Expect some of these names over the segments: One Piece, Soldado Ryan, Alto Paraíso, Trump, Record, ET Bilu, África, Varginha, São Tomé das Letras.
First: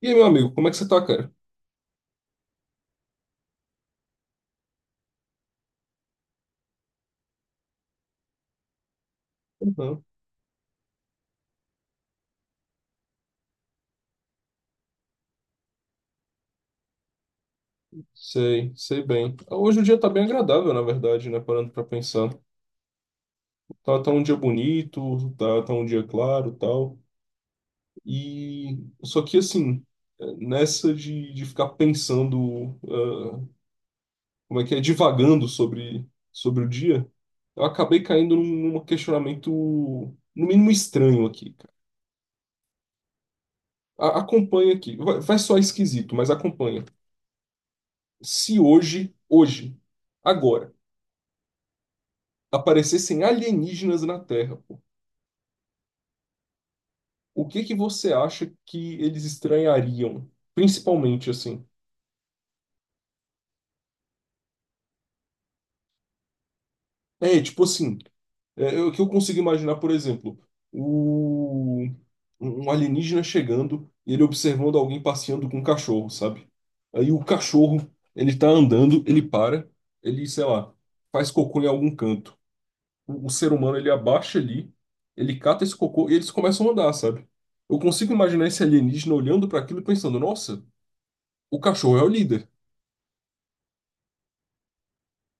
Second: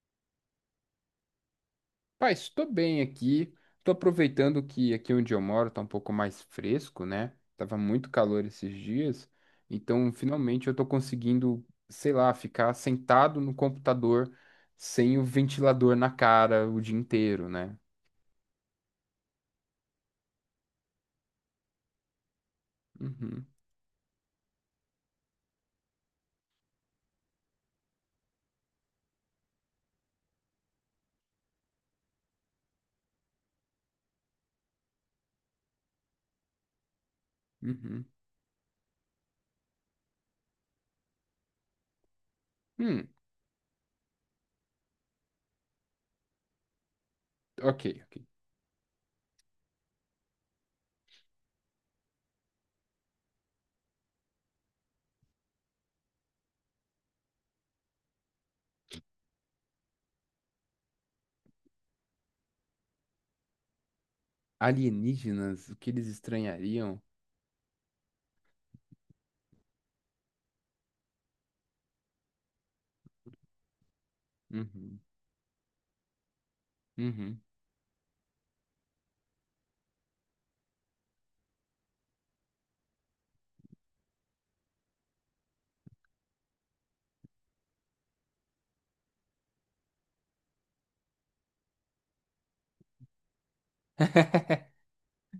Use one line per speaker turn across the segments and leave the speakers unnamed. E aí, meu amigo, como é que você tá, cara?
Pai, estou bem aqui. Estou aproveitando que aqui onde eu moro está um pouco mais fresco, né? Tava muito calor esses dias.
Uhum.
Então, finalmente eu estou conseguindo, sei lá, ficar sentado no computador sem o ventilador na cara o dia inteiro, né?
Sei, sei bem. Hoje o dia tá bem agradável, na verdade, né? Parando pra pensar.
Uhum,
Tá, tá um dia bonito, tá, tá um dia claro, tal. E só que assim, nessa de ficar pensando, como é que é, divagando sobre, sobre o dia, eu acabei
uhum.
caindo num questionamento, no mínimo estranho aqui, cara.
Hum,
Acompanha aqui. Vai, vai soar esquisito, mas acompanha.
ok, ok.
Se hoje, hoje, agora aparecessem alienígenas na Terra, pô, o que que você acha que eles estranhariam? Principalmente assim.
Alienígenas, o que eles estranhariam?
Tipo assim, o que eu consigo imaginar, por exemplo, o, um alienígena chegando e ele observando
Uhum,
alguém passeando com um cachorro, sabe? Aí o
uhum.
cachorro, ele tá andando, ele para, ele, sei lá, faz cocô em algum canto. O ser humano, ele abaixa ali, ele cata esse cocô e eles começam a andar, sabe? Eu consigo imaginar esse alienígena olhando para aquilo e pensando, nossa, o cachorro é o líder,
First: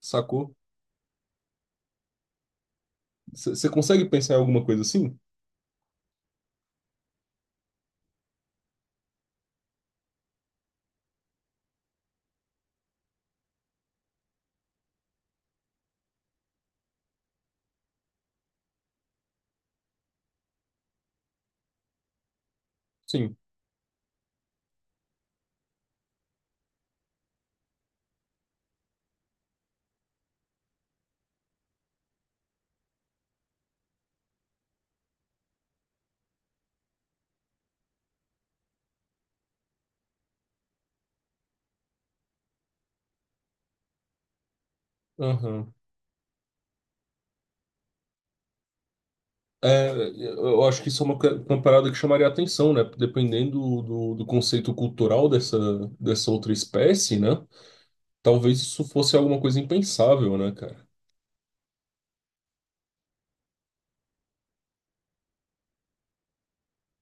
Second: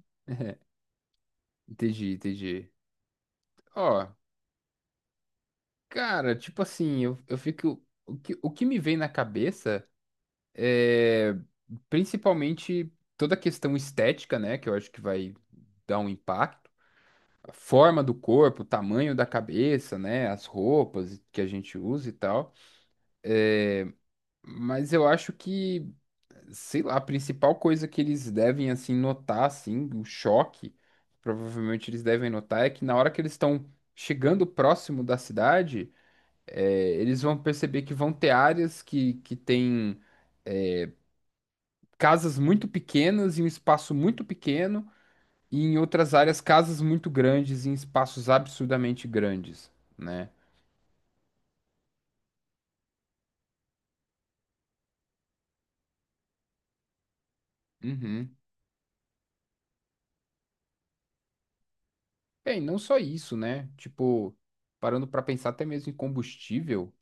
sacou?
Entendi, entendi.
Você consegue
Ó,
pensar em alguma coisa assim?
cara, tipo assim, eu fico. O que me vem na cabeça. É, principalmente toda a questão estética, né? Que eu acho que vai dar um impacto. A forma do corpo, o tamanho da cabeça, né? As roupas que a gente usa e tal.
Sim.
É, mas eu acho que, sei lá, a principal coisa que eles devem, assim, notar, assim, o choque, provavelmente eles devem notar, é que na hora que eles estão chegando próximo da cidade, é, eles vão perceber que vão ter áreas que têm casas muito pequenas em um espaço muito pequeno, e
Aham.
em outras áreas, casas muito grandes em espaços absurdamente grandes,
É,
né?
eu acho que isso é uma, uma parada que chamaria atenção, né? Dependendo do, do conceito cultural dessa, dessa outra espécie, né?
Uhum.
Talvez isso fosse alguma coisa impensável, né, cara?
Bem, não só isso, né? Tipo, parando para pensar até mesmo em combustível,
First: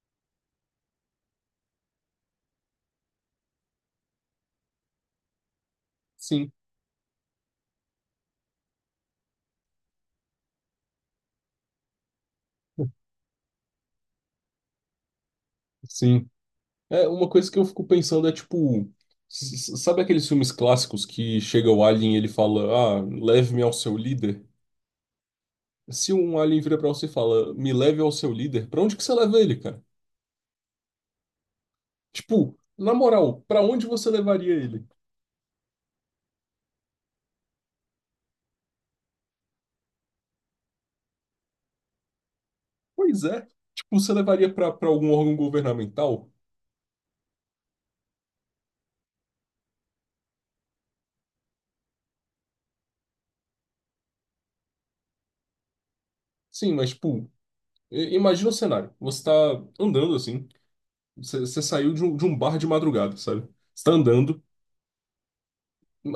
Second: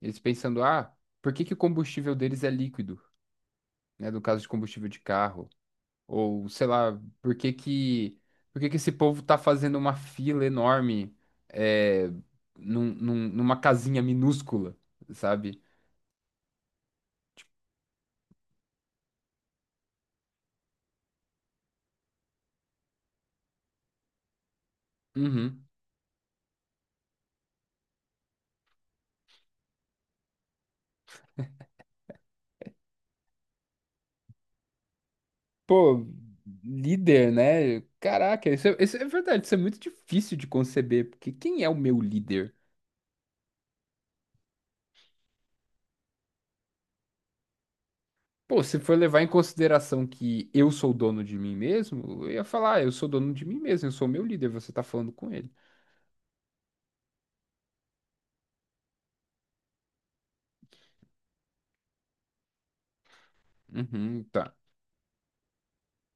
eles pensando, ah, por que que o combustível deles é líquido, né? No caso de combustível de carro, ou
Sim,
sei lá, por que que esse povo tá fazendo uma fila enorme, é, numa casinha minúscula, sabe?
sim. É, uma coisa que eu fico pensando é tipo. Sabe aqueles filmes clássicos que chega o alien e ele fala: Ah, leve-me ao seu líder?
Uhum.
Se um alien vira pra você e fala: Me leve ao seu líder, pra onde que você leva ele, cara? Tipo, na moral, pra onde você levaria ele?
Pô, líder, né? Caraca, isso é verdade, isso é muito difícil de conceber, porque quem é o meu líder?
Pois é. Tipo, você levaria pra algum órgão governamental?
Pô, se for levar em consideração que eu sou dono de mim mesmo, eu ia falar, "Ah, eu sou dono de mim mesmo, eu sou meu líder, você tá falando com ele."
Sim, mas, tipo, imagina o cenário. Você tá andando assim. Você saiu de um bar de madrugada, sabe? Você tá
Uhum,
andando,
tá.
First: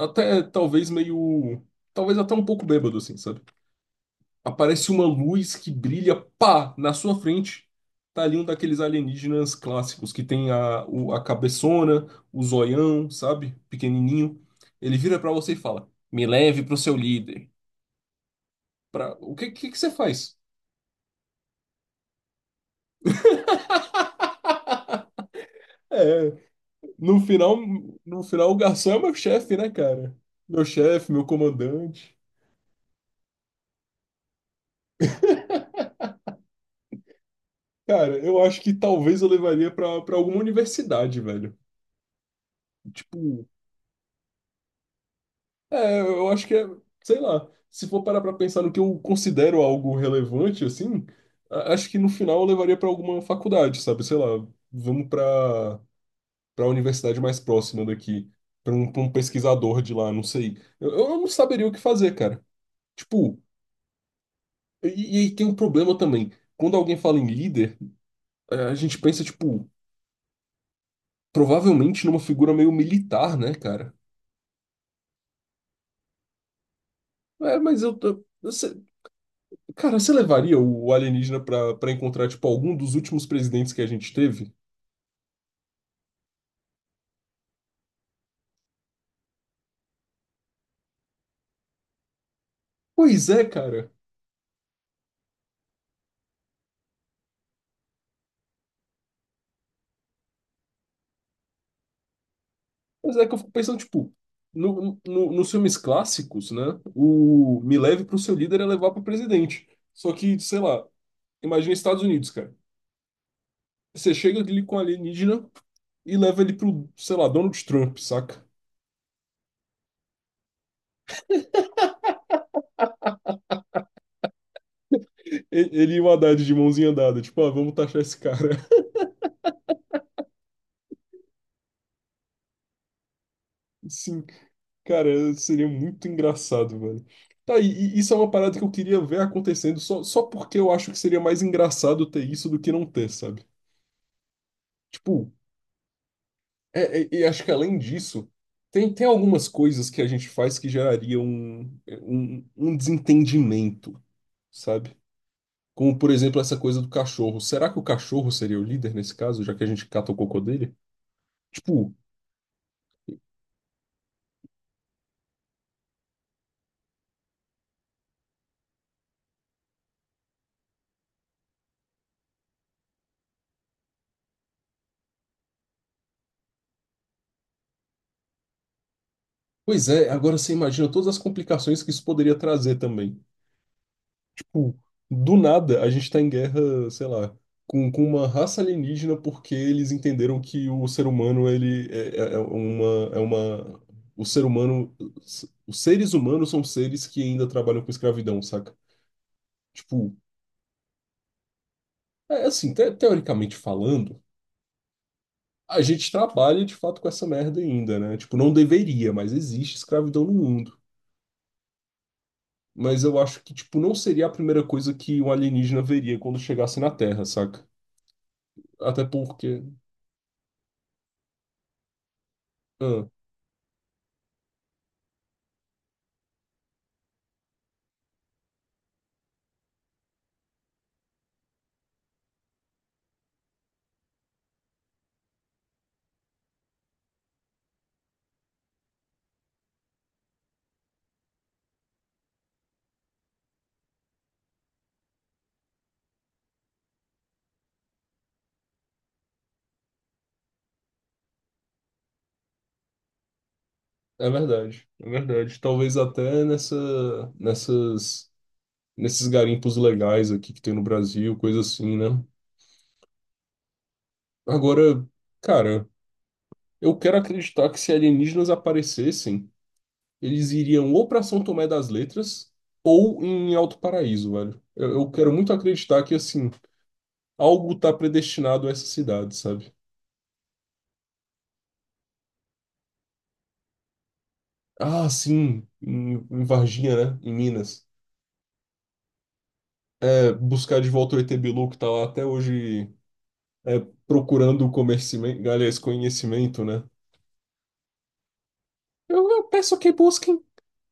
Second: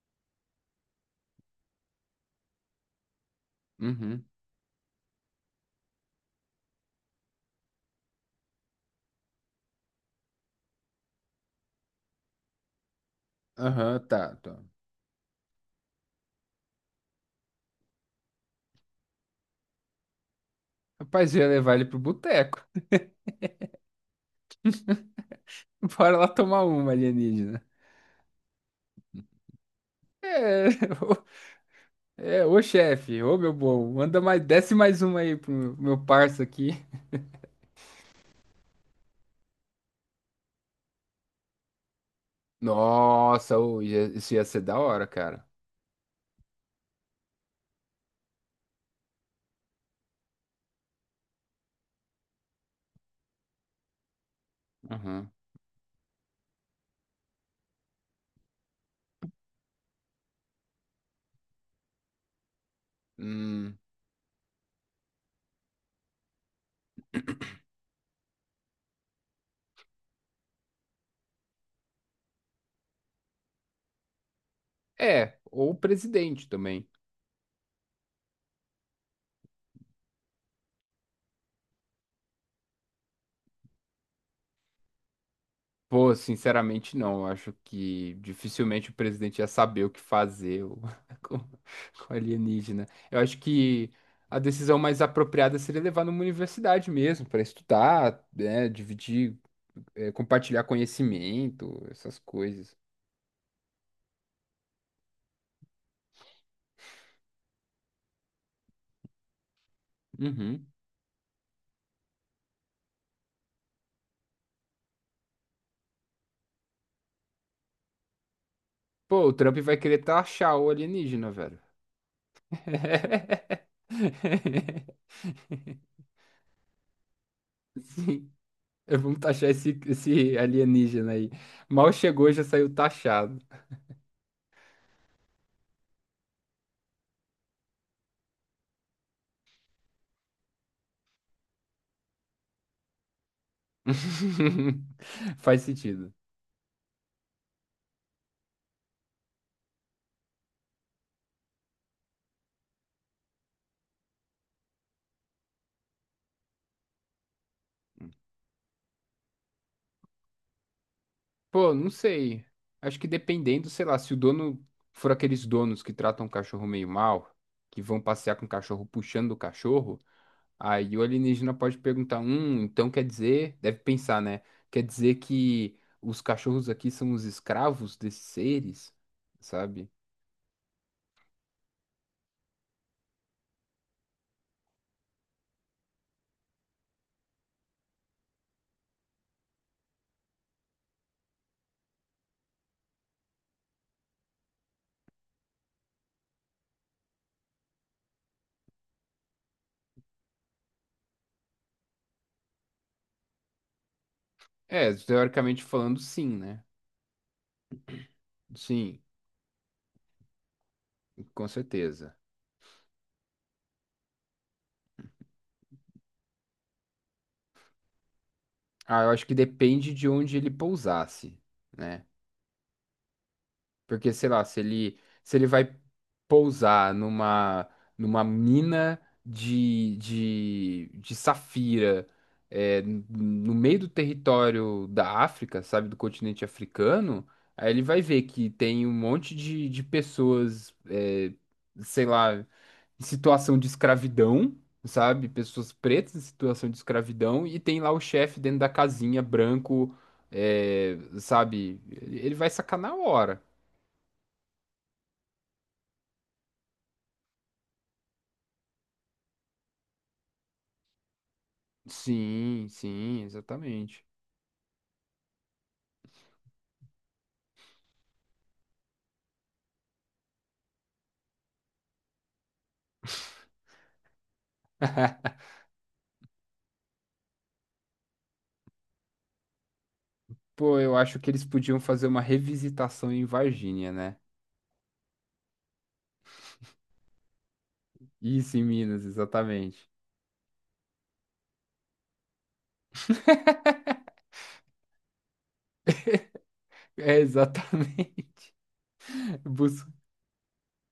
até talvez meio. Talvez até um pouco bêbado, assim, sabe?
Uhum.
Aparece uma luz que brilha, pá, na sua frente. Tá ali um daqueles alienígenas clássicos que tem a, a cabeçona, o zoião, sabe?
Aham, tá,
Pequenininho.
tá.
Ele vira pra você e fala: Me leve pro seu líder. Pra... O que você faz?
Rapaz, eu ia levar ele pro boteco. Bora lá
É,
tomar uma,
no final,
alienígena.
no final, o garçom é meu chefe, né, cara? Meu
É,
chefe, meu
ô,
comandante.
é, ô chefe, ô meu bom, manda mais, desce mais uma aí pro meu parça aqui.
Cara, eu acho que talvez eu levaria pra, pra alguma universidade, velho. Tipo,
Nossa, ô, isso ia ser da hora, cara.
é, eu acho que é, sei lá, se for parar pra pensar no que eu considero algo relevante, assim, acho que no final eu levaria pra alguma faculdade, sabe? Sei lá, vamos
Aham.
pra para universidade mais próxima daqui, pra um pesquisador de lá, não sei. Eu não saberia o que fazer, cara. Tipo,
Hum,
e, e aí tem um problema também. Quando alguém fala em líder, é, a gente pensa, tipo, provavelmente numa figura meio militar, né, cara?
é, ou o presidente também.
É, mas eu tô. Cara, você levaria o alienígena pra, pra encontrar, tipo, algum dos últimos presidentes que a gente teve?
Pô, sinceramente, não. Eu acho que dificilmente o presidente ia saber o que fazer com alienígena. Eu
Pois
acho
é, cara.
que a decisão mais apropriada seria levar numa universidade mesmo, para estudar, né, dividir, compartilhar conhecimento, essas coisas.
Pois é que eu fico pensando, tipo, no, nos filmes clássicos, né? O me leve pro seu líder é levar pro presidente. Só que, sei
Uhum.
lá, imagina Estados Unidos, cara. Você chega ali com o alienígena e leva ele pro, sei lá, Donald Trump, saca?
Pô, o Trump vai querer taxar o alienígena, velho.
Ele e o Haddad de mãozinha dada, tipo, ah, vamos taxar esse cara.
É, vamos taxar esse alienígena aí. Mal chegou, já saiu taxado.
Sim, cara, seria muito engraçado, velho. Tá, e isso é uma parada que eu queria ver acontecendo, só, só porque eu acho que seria mais engraçado ter isso do que não ter, sabe? Tipo,
Faz sentido.
é, e acho que além disso, tem, tem algumas coisas que a gente faz que gerariam um desentendimento, sabe? Como, por exemplo, essa coisa do cachorro. Será que o cachorro seria o líder nesse caso, já que a gente cata o cocô dele?
Pô, não
Tipo,
sei. Acho que dependendo, sei lá, se o dono for aqueles donos que tratam o cachorro meio mal, que vão passear com o cachorro puxando o cachorro, aí o alienígena pode perguntar: então quer dizer, deve pensar, né? Quer dizer que os cachorros aqui são os escravos desses seres,
pois
sabe?
é, agora você imagina todas as complicações que isso poderia trazer também. Tipo, do nada, a gente tá em guerra, sei lá, com uma raça alienígena porque eles entenderam que o ser humano, ele é, é uma... O ser humano... Os seres humanos são seres que ainda trabalham com escravidão, saca? Tipo, é assim, teoricamente falando,
É, teoricamente
a
falando,
gente
sim, né?
trabalha de fato com essa merda ainda, né? Tipo, não
Sim,
deveria, mas existe escravidão no mundo.
com certeza.
Mas eu acho que, tipo, não seria a primeira coisa que um alienígena veria quando chegasse na Terra, saca?
Ah,
Até
eu acho que
porque...
depende de onde ele pousasse, né?
ah,
Porque, sei lá, se ele vai pousar numa, numa mina de safira, é, no meio do território da África, sabe, do continente africano, aí ele vai ver que tem um monte de pessoas, é, sei lá, em situação de escravidão, sabe, pessoas pretas em situação de escravidão, e tem lá o chefe dentro da casinha, branco, é, sabe, ele vai sacanar a hora.
é verdade, é verdade. Talvez até nessa, nessas, nesses garimpos legais aqui que tem no Brasil, coisa assim, né?
Sim, sim, exatamente.
Agora, cara, eu quero acreditar que se alienígenas aparecessem, eles iriam ou para São Tomé das Letras ou em Alto Paraíso, velho. Eu quero muito acreditar que, assim, algo tá predestinado a essa cidade, sabe?
Pô, eu acho que eles podiam fazer uma revisitação em Varginha, né?
Ah, sim, em, em Varginha, né? Em Minas.
Isso, em Minas, exatamente.
É, buscar de volta o ET Bilu, que tá lá até hoje é, procurando o conhecimento, aliás, conhecimento, né?
É, exatamente.
Eu peço
Bus-
que busquem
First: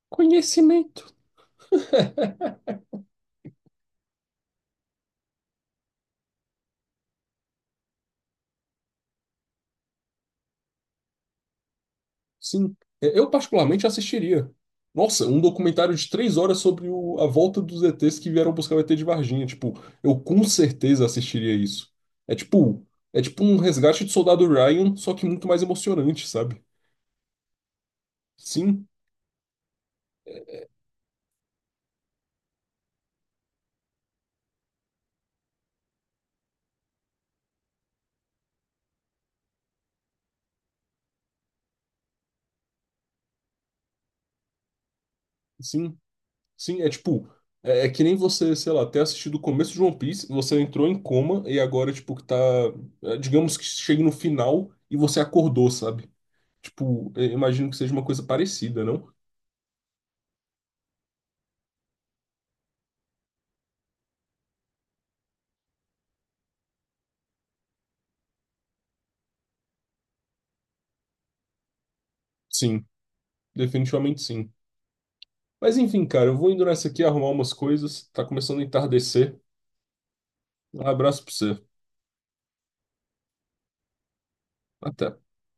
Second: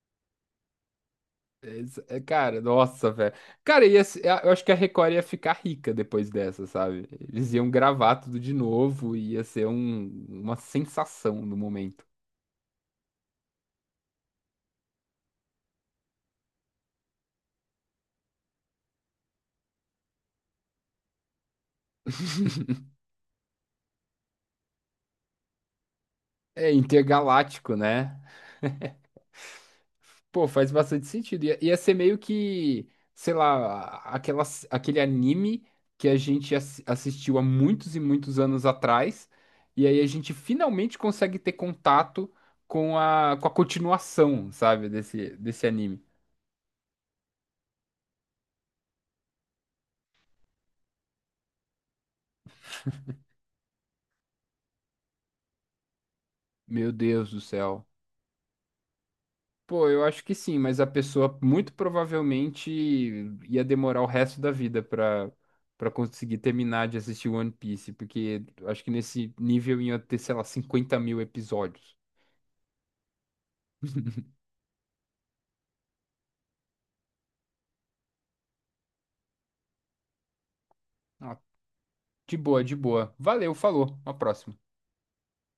conhecimento.
Cara, nossa, velho. Cara, ia, se- eu acho que a Record ia ficar rica depois dessa, sabe? Eles iam gravar tudo de novo e ia ser uma sensação no momento.
Sim, é, eu particularmente assistiria. Nossa, um documentário de 3 horas sobre a volta dos ETs que vieram buscar o ET de Varginha. Tipo, eu com certeza assistiria isso. É tipo, é tipo um resgate de Soldado Ryan, só que muito mais emocionante, sabe?
É intergaláctico, né?
Sim,
Pô, faz bastante sentido. Ia ser meio que, sei lá, aquela, aquele anime que a gente assistiu há muitos e muitos anos atrás, e aí a gente finalmente consegue ter contato com a continuação, sabe, desse, desse
sim.
anime.
Sim, é tipo, é, é que nem você, sei lá, ter assistido o começo de One Piece, você entrou em coma e agora, tipo, que tá, é, digamos que chegue no final e você acordou, sabe?
Meu
Tipo, é,
Deus do
imagino que
céu.
seja uma coisa parecida, não?
Pô, eu acho que sim, mas a pessoa muito provavelmente ia demorar o resto da vida pra, pra conseguir terminar de assistir One Piece, porque acho que nesse nível ia ter, sei lá, 50 mil episódios.
Sim, definitivamente sim. Mas enfim, cara, eu vou indo nessa aqui arrumar umas coisas, tá começando a entardecer. Um abraço pra
Ah,
você.
de boa, de boa. Valeu, falou. Uma próxima.
Até.